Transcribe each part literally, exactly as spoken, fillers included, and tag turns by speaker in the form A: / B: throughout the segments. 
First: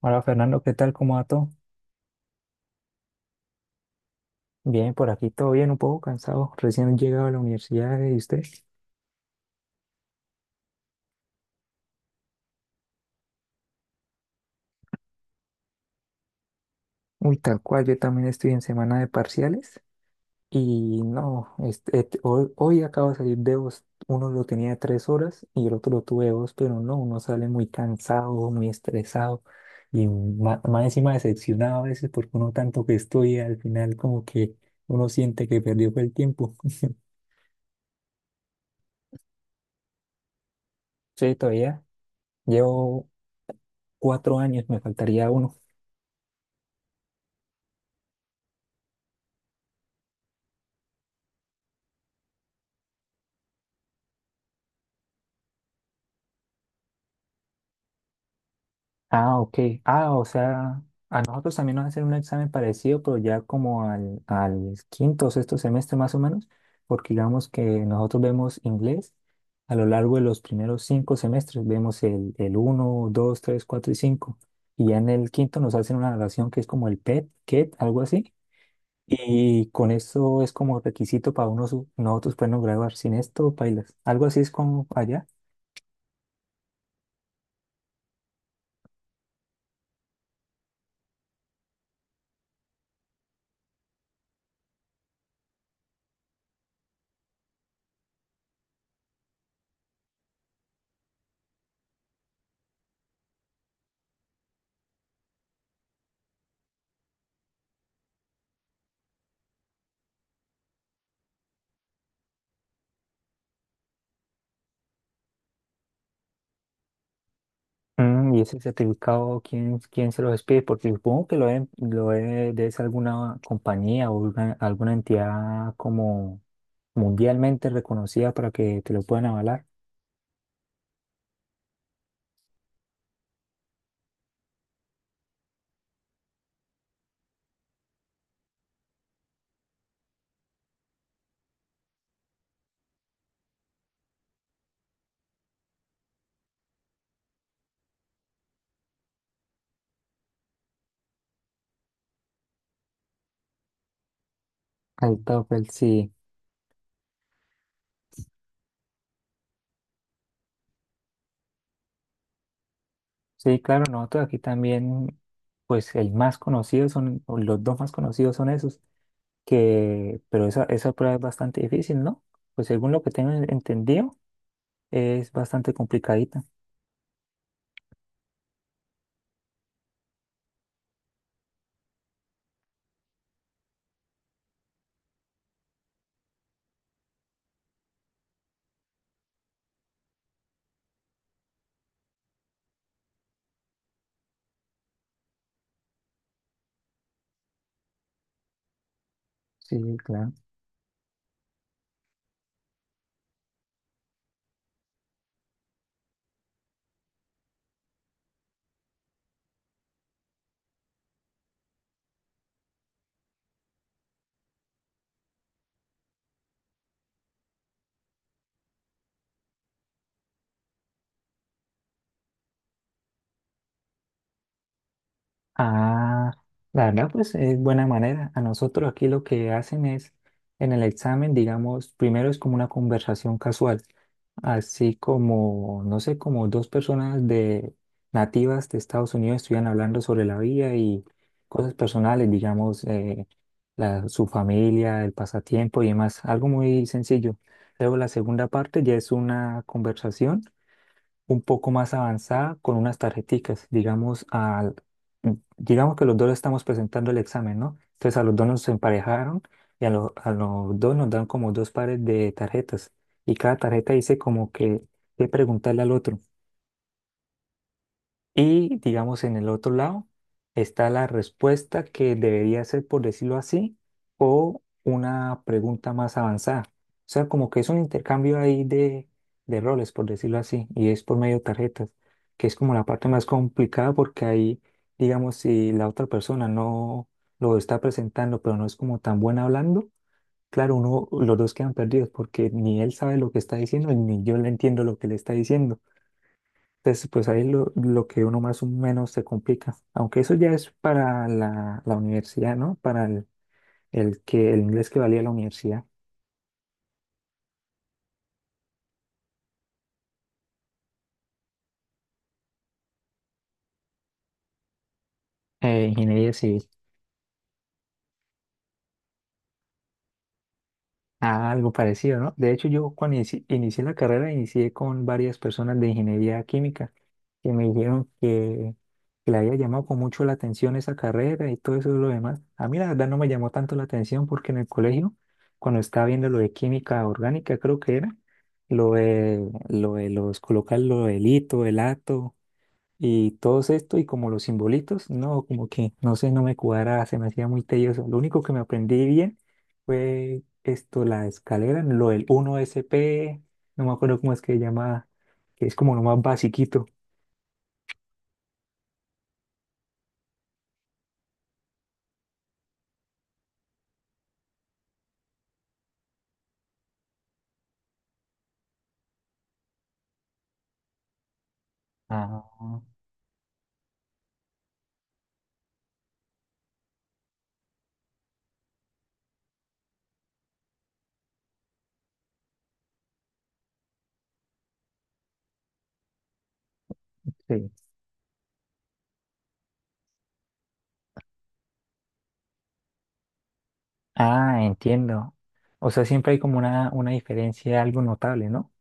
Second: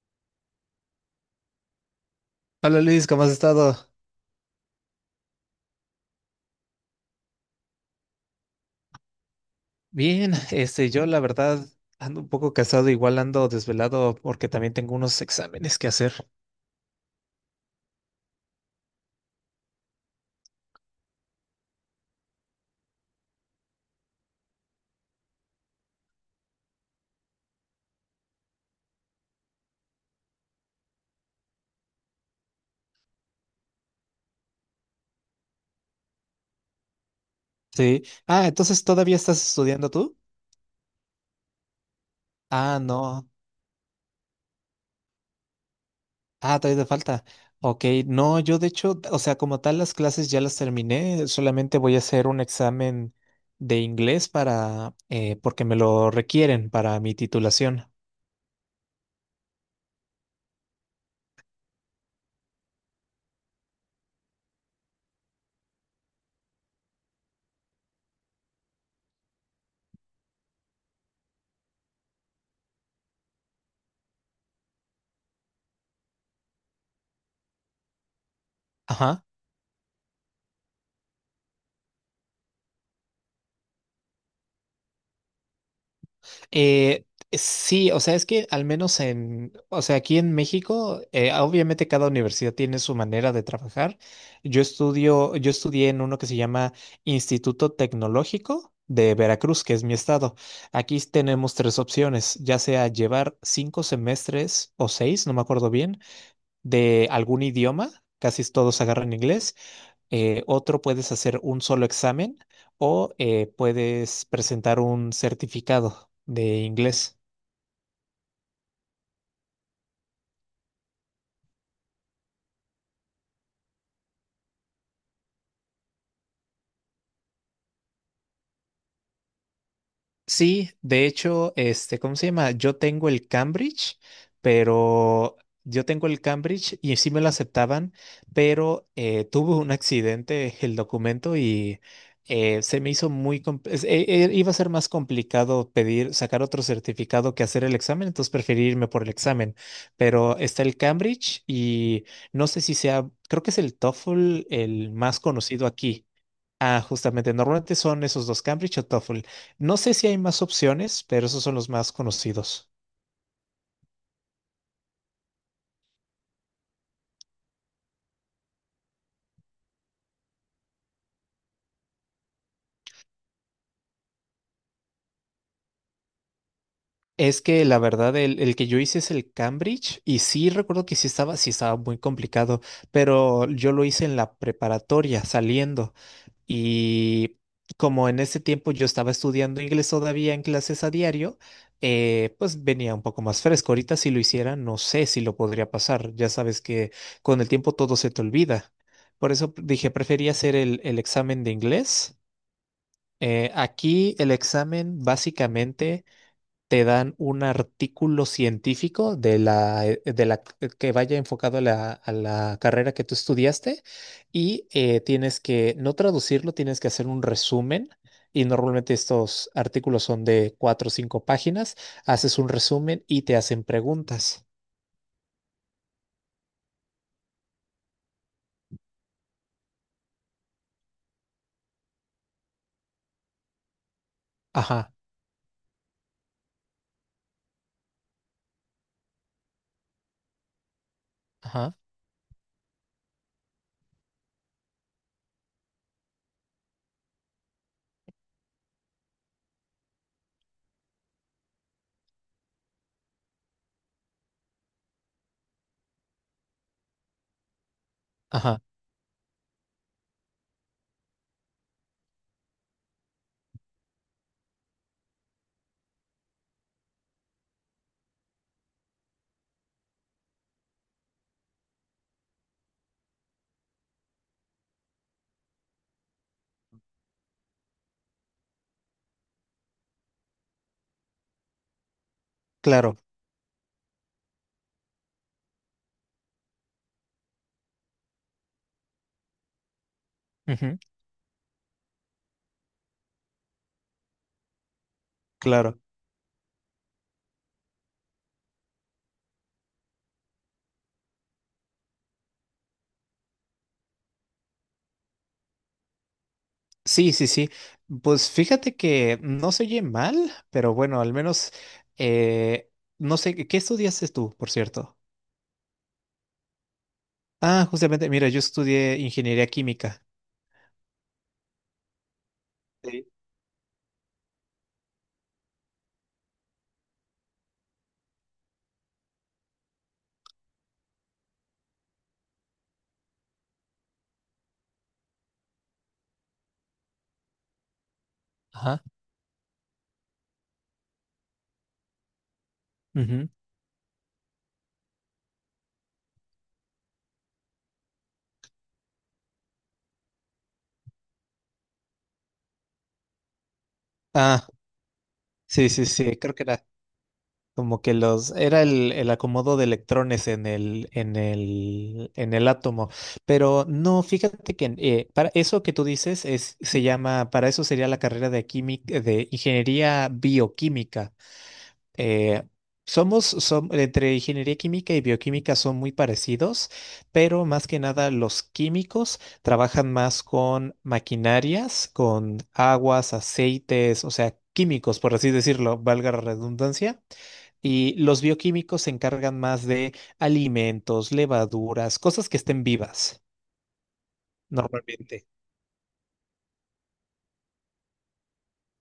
A: Hola Fernando, ¿qué tal? ¿Cómo va todo?
B: Hola Luis, ¿cómo has estado?
A: Bien, por aquí todo bien, un poco cansado. Recién llegado a la universidad y usted.
B: Bien, este, yo la verdad ando un poco cansado, igual ando desvelado porque también tengo unos exámenes que hacer.
A: Uy, tal cual, yo también estoy en semana de parciales y no, este, et- hoy, hoy acabo de salir de dos. Uno lo tenía de tres horas y el otro lo tuve de dos, pero no, uno sale muy cansado, muy estresado y ma- más, encima decepcionado a veces porque uno tanto que estudia, al final como que uno siente que perdió fue el tiempo.
B: Sí. Ah, entonces, ¿todavía estás estudiando tú?
A: Sí, todavía
B: Ah,
A: llevo
B: no.
A: cuatro años, me faltaría uno.
B: Ah, todavía te falta. Ok, no, yo de hecho, o sea, como tal las clases ya las terminé, solamente voy a hacer un examen de inglés para, eh, porque me lo requieren para mi titulación.
A: Ah, ok. Ah, o sea, a nosotros también nos hacen un examen parecido, pero ya como al, al quinto o sexto semestre más o menos, porque digamos que nosotros vemos inglés a lo largo de los primeros cinco semestres, vemos el, el uno, dos, tres, cuatro y cinco, y ya en el quinto nos hacen una evaluación que es como el P E T, K E T, algo así,
B: Ajá.
A: y con eso es como requisito para uno, su- nosotros podernos graduar, sin esto, pailas. Algo así es como allá.
B: Eh, sí, o sea, es que al menos en, o sea, aquí en México, eh, obviamente cada universidad tiene su manera de trabajar. Yo estudio, yo estudié en uno que se llama Instituto Tecnológico de Veracruz, que es mi estado. Aquí tenemos tres opciones, ya sea llevar cinco semestres o seis, no me acuerdo bien, de algún idioma. Casi todos agarran inglés. Eh, otro, puedes hacer un solo examen o eh, puedes presentar un certificado de inglés.
A: Mm, ¿y ese certificado quién, quién se lo despide? Porque supongo que lo, deben- lo debe, debe ser alguna compañía o alguna, alguna entidad como mundialmente reconocida para que te lo puedan avalar.
B: Sí, de hecho, este, ¿cómo se llama? Yo tengo el Cambridge, pero yo tengo el Cambridge y sí me lo aceptaban, pero eh, tuve un accidente el documento y eh, se me hizo muy, com- es- e- e- iba a ser más complicado pedir, sacar otro certificado que hacer el examen, entonces preferí irme por el examen, pero está el Cambridge y no sé si sea, creo que es el TOEFL el
A: El
B: más
A: TOEFL,
B: conocido aquí.
A: sí.
B: Ah, justamente, normalmente son esos dos, Cambridge o TOEFL. No sé si hay más opciones, pero esos son los más conocidos.
A: Sí, claro, nosotros aquí también, pues el más conocido son, o los dos más conocidos son esos, que, pero esa, esa prueba es bastante difícil, ¿no? Pues según lo que tengo entendido, es bastante complicadita.
B: Es que la verdad, el, el que yo hice es el Cambridge y sí recuerdo que sí estaba, sí estaba muy complicado, pero yo lo hice en la preparatoria, saliendo. Y como en ese tiempo yo estaba estudiando inglés todavía en clases a diario, eh, pues venía un poco más fresco. Ahorita si lo hiciera, no sé si lo podría pasar. Ya sabes que con el tiempo todo se te olvida. Por eso p-
A: Sí,
B: dije, prefería
A: claro.
B: hacer el, el examen de inglés. Eh, aquí el examen básicamente te dan un artículo científico de la, eh, de la c- que vaya enfocado a la, a la carrera que tú estudiaste y eh, tienes que no traducirlo, tienes que hacer un resumen. Y normalmente estos artículos son de cuatro o cinco páginas. Haces un resumen y te hacen preguntas.
A: Ah, la verdad, pues es buena manera. A nosotros aquí lo que hacen es, en el examen, digamos, primero es como una conversación casual,
B: Ajá,
A: así como, no sé, como dos personas de nativas de Estados Unidos estuvieran hablando sobre la vida y cosas
B: ajá,
A: personales, digamos, eh, la, su familia, el pasatiempo y demás, algo muy sencillo. Luego la segunda parte ya es una conversación un poco más avanzada con unas tarjeticas, digamos, al, digamos que los dos estamos presentando el examen, ¿no? Entonces a los dos
B: ajá.
A: nos emparejaron y a, lo- a los dos nos dan como dos pares de tarjetas y cada tarjeta dice como que qué preguntarle al otro. Y digamos en el otro lado está la respuesta que debería ser, por decirlo así, o una pregunta más avanzada. O sea, como que es un intercambio ahí de, de roles, por decirlo así, y es por medio de tarjetas, que es como la
B: Claro,
A: parte más complicada porque ahí, digamos, si la otra persona no lo está presentando, pero no es como tan buena hablando, claro,
B: ujú,
A: uno, los dos quedan perdidos porque ni él sabe lo que está diciendo, ni yo le entiendo lo que le está diciendo.
B: claro.
A: Entonces, pues ahí lo, lo que uno más o menos se complica. Aunque eso ya es para la, la universidad, ¿no? Para el, el que, el inglés que valía la universidad,
B: Sí, sí, sí. Pues fíjate que no se oye mal, pero bueno, al menos eh, no sé, ¿qué qué estudiaste tú, por cierto?
A: eh, ingeniería civil.
B: Ah, justamente, mira, yo estudié ingeniería química.
A: Ah, algo parecido, ¿no? De hecho, yo
B: Sí.
A: cuando inici- inicié la carrera, inicié con varias personas de ingeniería química que me dijeron que, que le había llamado con mucho la atención esa carrera y todo eso y lo demás. A mí la verdad no me llamó tanto la atención porque en el colegio, cuando estaba viendo lo de química orgánica, creo que era,
B: Ajá.
A: lo de, lo de los colocar lo del hito, el ato.
B: Ujú.
A: Y todo esto y como los simbolitos, no, como que no sé, no me cuadra, se me hacía muy tedioso. Lo único que me aprendí bien fue esto, la escalera, lo del uno S P, no me acuerdo cómo es
B: Ah,
A: que se llama, que
B: sí,
A: es
B: sí,
A: como lo
B: sí,
A: más
B: creo que era
A: basiquito.
B: como que los, era el, el acomodo de electrones en el, en el, en el átomo. Pero no, fíjate que eh, para eso que tú dices es, se llama, para eso sería la carrera de química, de ingeniería bioquímica. Eh,
A: Ah,
B: Somos, som- entre ingeniería química y bioquímica son muy parecidos, pero más que nada los químicos trabajan más con maquinarias, con aguas, aceites, o sea, químicos, por así decirlo, valga la redundancia.
A: sí.
B: Y los bioquímicos se encargan más de alimentos, levaduras, cosas que estén vivas
A: Ah,
B: normalmente.
A: entiendo. O sea, siempre hay como una, una diferencia algo notable, ¿no?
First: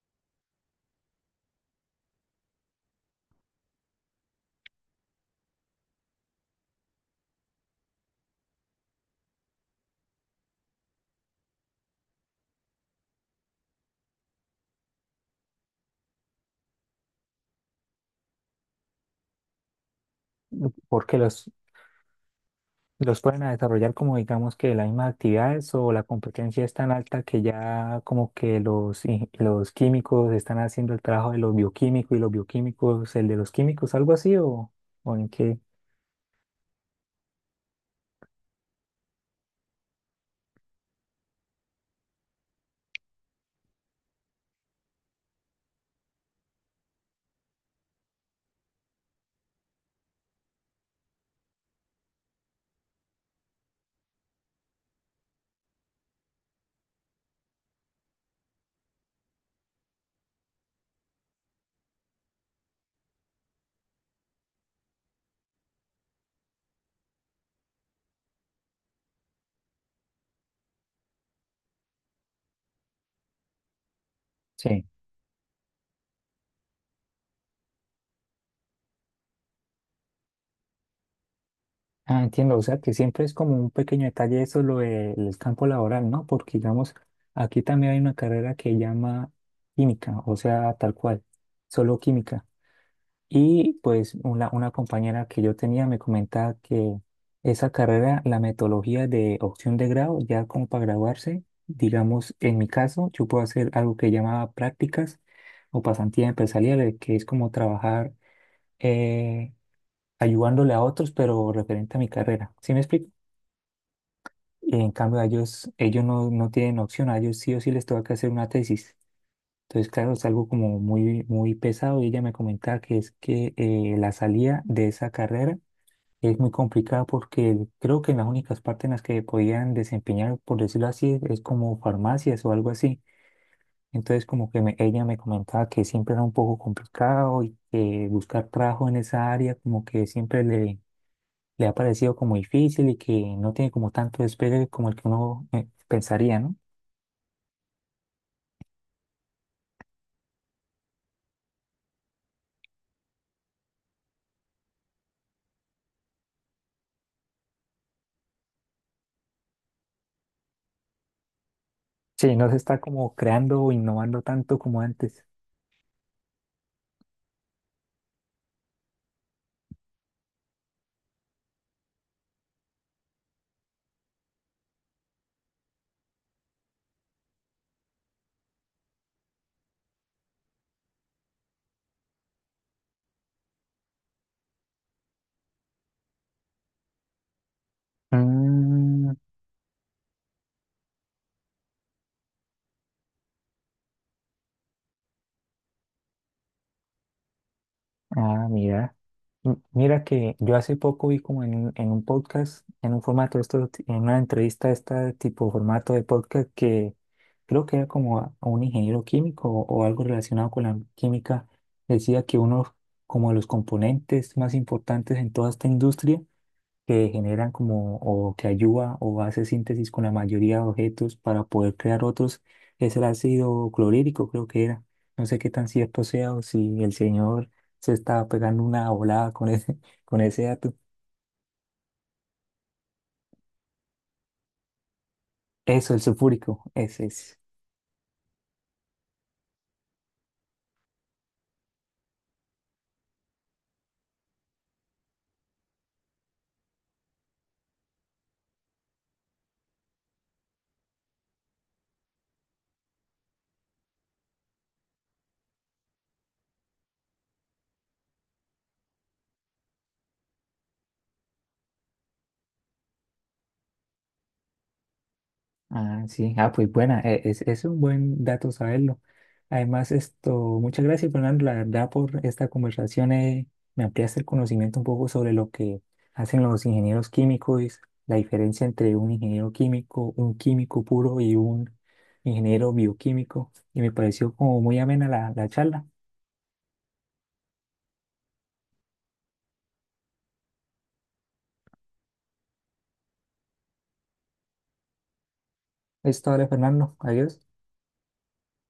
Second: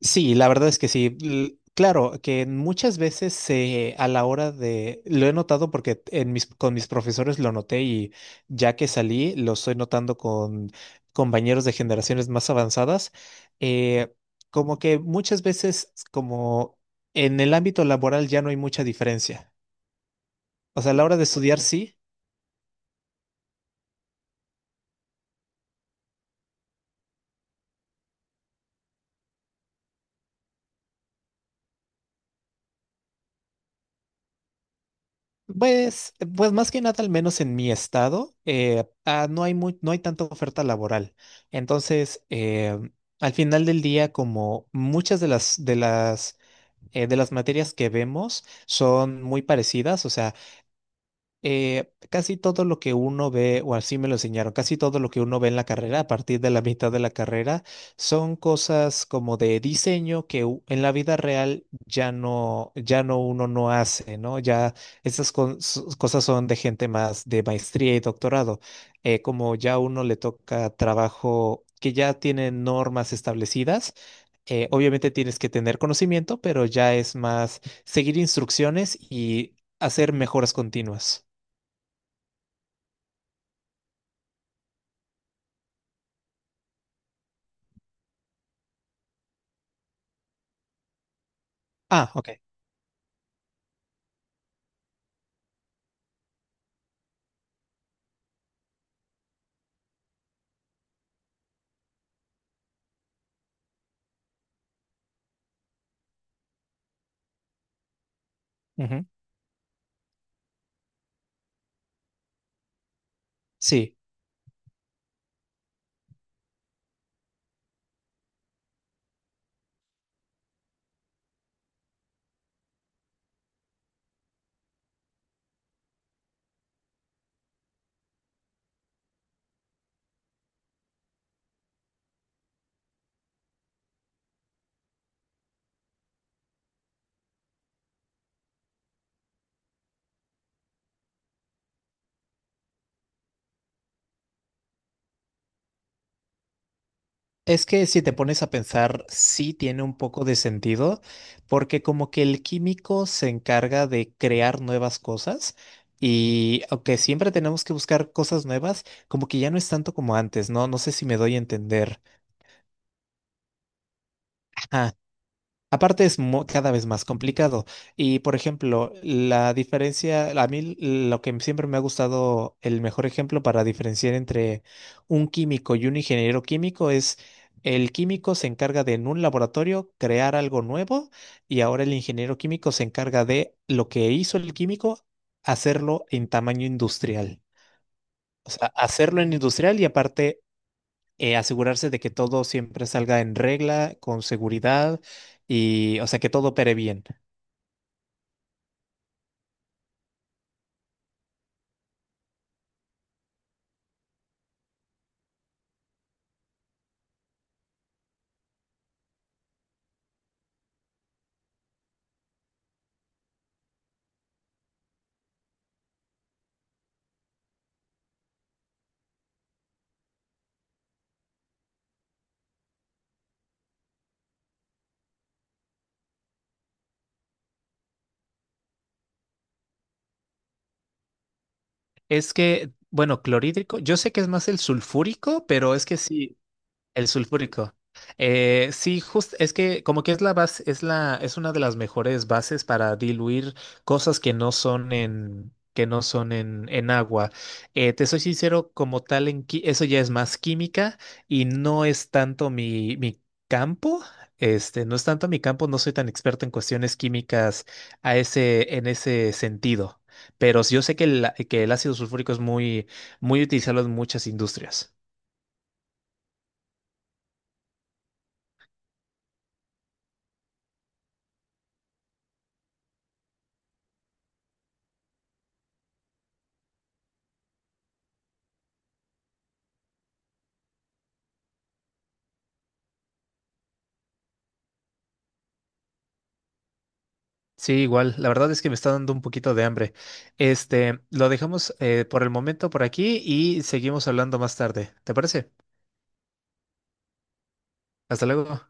B: Sí, la verdad es que sí. L- Claro, que muchas veces se- a la hora de, lo he notado porque en mis, con mis profesores lo noté y ya que salí, lo estoy notando con compañeros de generaciones más avanzadas, eh, como que muchas veces como en el ámbito laboral ya no hay mucha diferencia. O sea, a la hora
A: Porque
B: de
A: los,
B: estudiar sí.
A: Los pueden a desarrollar como digamos que las mismas actividades o la competencia es tan alta que ya como que los, in- los químicos están haciendo el trabajo de los bioquímicos y los bioquímicos el de los químicos, algo así o, o en qué.
B: Pues, pues más que nada, al menos en mi estado, eh, ah, no hay muy- no hay tanta oferta laboral. Entonces, eh, al final del día, como muchas de las, de las, eh, de las materias que vemos son muy parecidas, o sea, eh, casi todo lo que uno ve, o así me lo enseñaron, casi todo lo que uno ve en la carrera, a partir de la mitad de la carrera, son cosas como de diseño que u- en la vida real ya no, ya no uno no hace, ¿no? Ya esas con- s- cosas son de gente más de maestría y doctorado. Eh, como ya uno le toca trabajo que ya tiene normas establecidas. Eh,
A: Sí.
B: obviamente tienes que tener conocimiento, pero ya es más seguir instrucciones y hacer mejoras continuas.
A: Ah, entiendo, o sea que siempre es como un pequeño detalle eso lo del campo laboral, ¿no? Porque digamos, aquí también hay una carrera que llama química, o sea, tal cual, solo
B: Ah, ok.
A: química. Y pues una, una compañera que yo tenía me comentaba que esa carrera, la metodología de opción de grado, ya como para graduarse, digamos, en mi caso, yo puedo hacer algo que llamaba prácticas o pasantías empresariales, que es como trabajar
B: Ujú.
A: eh, ayudándole a otros, pero referente a mi carrera. ¿Sí me explico?
B: Sí,
A: Y en cambio, a ellos, ellos no, no tienen opción, a ellos sí o sí les toca que hacer una tesis. Entonces, claro, es algo como muy, muy pesado y ella me comentaba que es que eh, la salida de esa carrera es muy complicado porque creo que las únicas partes en las que podían desempeñar, por decirlo así, es como farmacias o algo así. Entonces como que me- ella me comentaba que siempre era un poco complicado y que buscar trabajo en esa área como que siempre le, le ha parecido como difícil y que no tiene como tanto despegue como el que uno eh, pensaría, ¿no?
B: es que si te pones a pensar, sí tiene un poco de sentido, porque como que el químico se encarga de crear nuevas cosas y aunque siempre tenemos que buscar cosas nuevas, como que ya no es tanto como antes, ¿no? No sé si me doy a entender.
A: Sí, no se está como creando o innovando tanto como antes.
B: Aparte es mu- cada vez más complicado. Y por ejemplo, la diferencia, a mí lo que siempre me ha gustado, el mejor ejemplo para diferenciar entre un químico y un ingeniero químico es: el químico se encarga de en un laboratorio crear algo nuevo y ahora el ingeniero químico se encarga de lo que hizo el químico, hacerlo en tamaño industrial. O sea,
A: Mm,
B: hacerlo en industrial y aparte eh, asegurarse de que todo siempre salga en regla, con seguridad y, o sea, que todo opere bien.
A: ah, mira. M- Mira que yo hace poco vi como en un, en un podcast, en un formato, de esto, en una entrevista de este tipo formato de podcast que creo que era como a a un ingeniero químico o, o algo relacionado con la química, decía que uno como de los componentes más importantes en toda esta industria que generan como o que ayuda o hace síntesis con la mayoría de objetos para poder crear otros, es el ácido clorhídrico, creo que era. No sé qué tan cierto sea o si el señor se estaba pegando una volada con ese, con ese dato.
B: Es que, bueno, clorhídrico, yo sé que es más el sulfúrico, pero es
A: Eso,
B: que
A: el
B: sí.
A: sulfúrico, ese
B: El
A: es.
B: sulfúrico. Eh, sí, justo es que como que es la base, es la, es una de las mejores bases para diluir cosas que no son en, que no son en, en agua. Eh, te soy sincero, como tal, en, qui- eso ya es más química y no es tanto mi, mi campo. Este, no es tanto mi campo, no soy tan experto en cuestiones químicas a ese, en ese sentido. Pero sí yo sé que el, que el ácido sulfúrico es muy, muy utilizado en muchas industrias.
A: Ah, sí, ah, pues buena, e- es, es un buen dato saberlo. Además, esto, muchas gracias, Fernando, la verdad, por esta conversación. Eh, me ampliaste el conocimiento un poco sobre lo que hacen los ingenieros químicos, la diferencia entre un ingeniero químico, un químico puro y un ingeniero bioquímico. Y me pareció como muy amena la, la charla.
B: Sí, igual. La verdad es que me está dando un poquito de hambre. Este, lo dejamos eh, por el momento por aquí y seguimos hablando más tarde. ¿Te parece?
A: Es todo, Fernando. Adiós.
B: Hasta luego.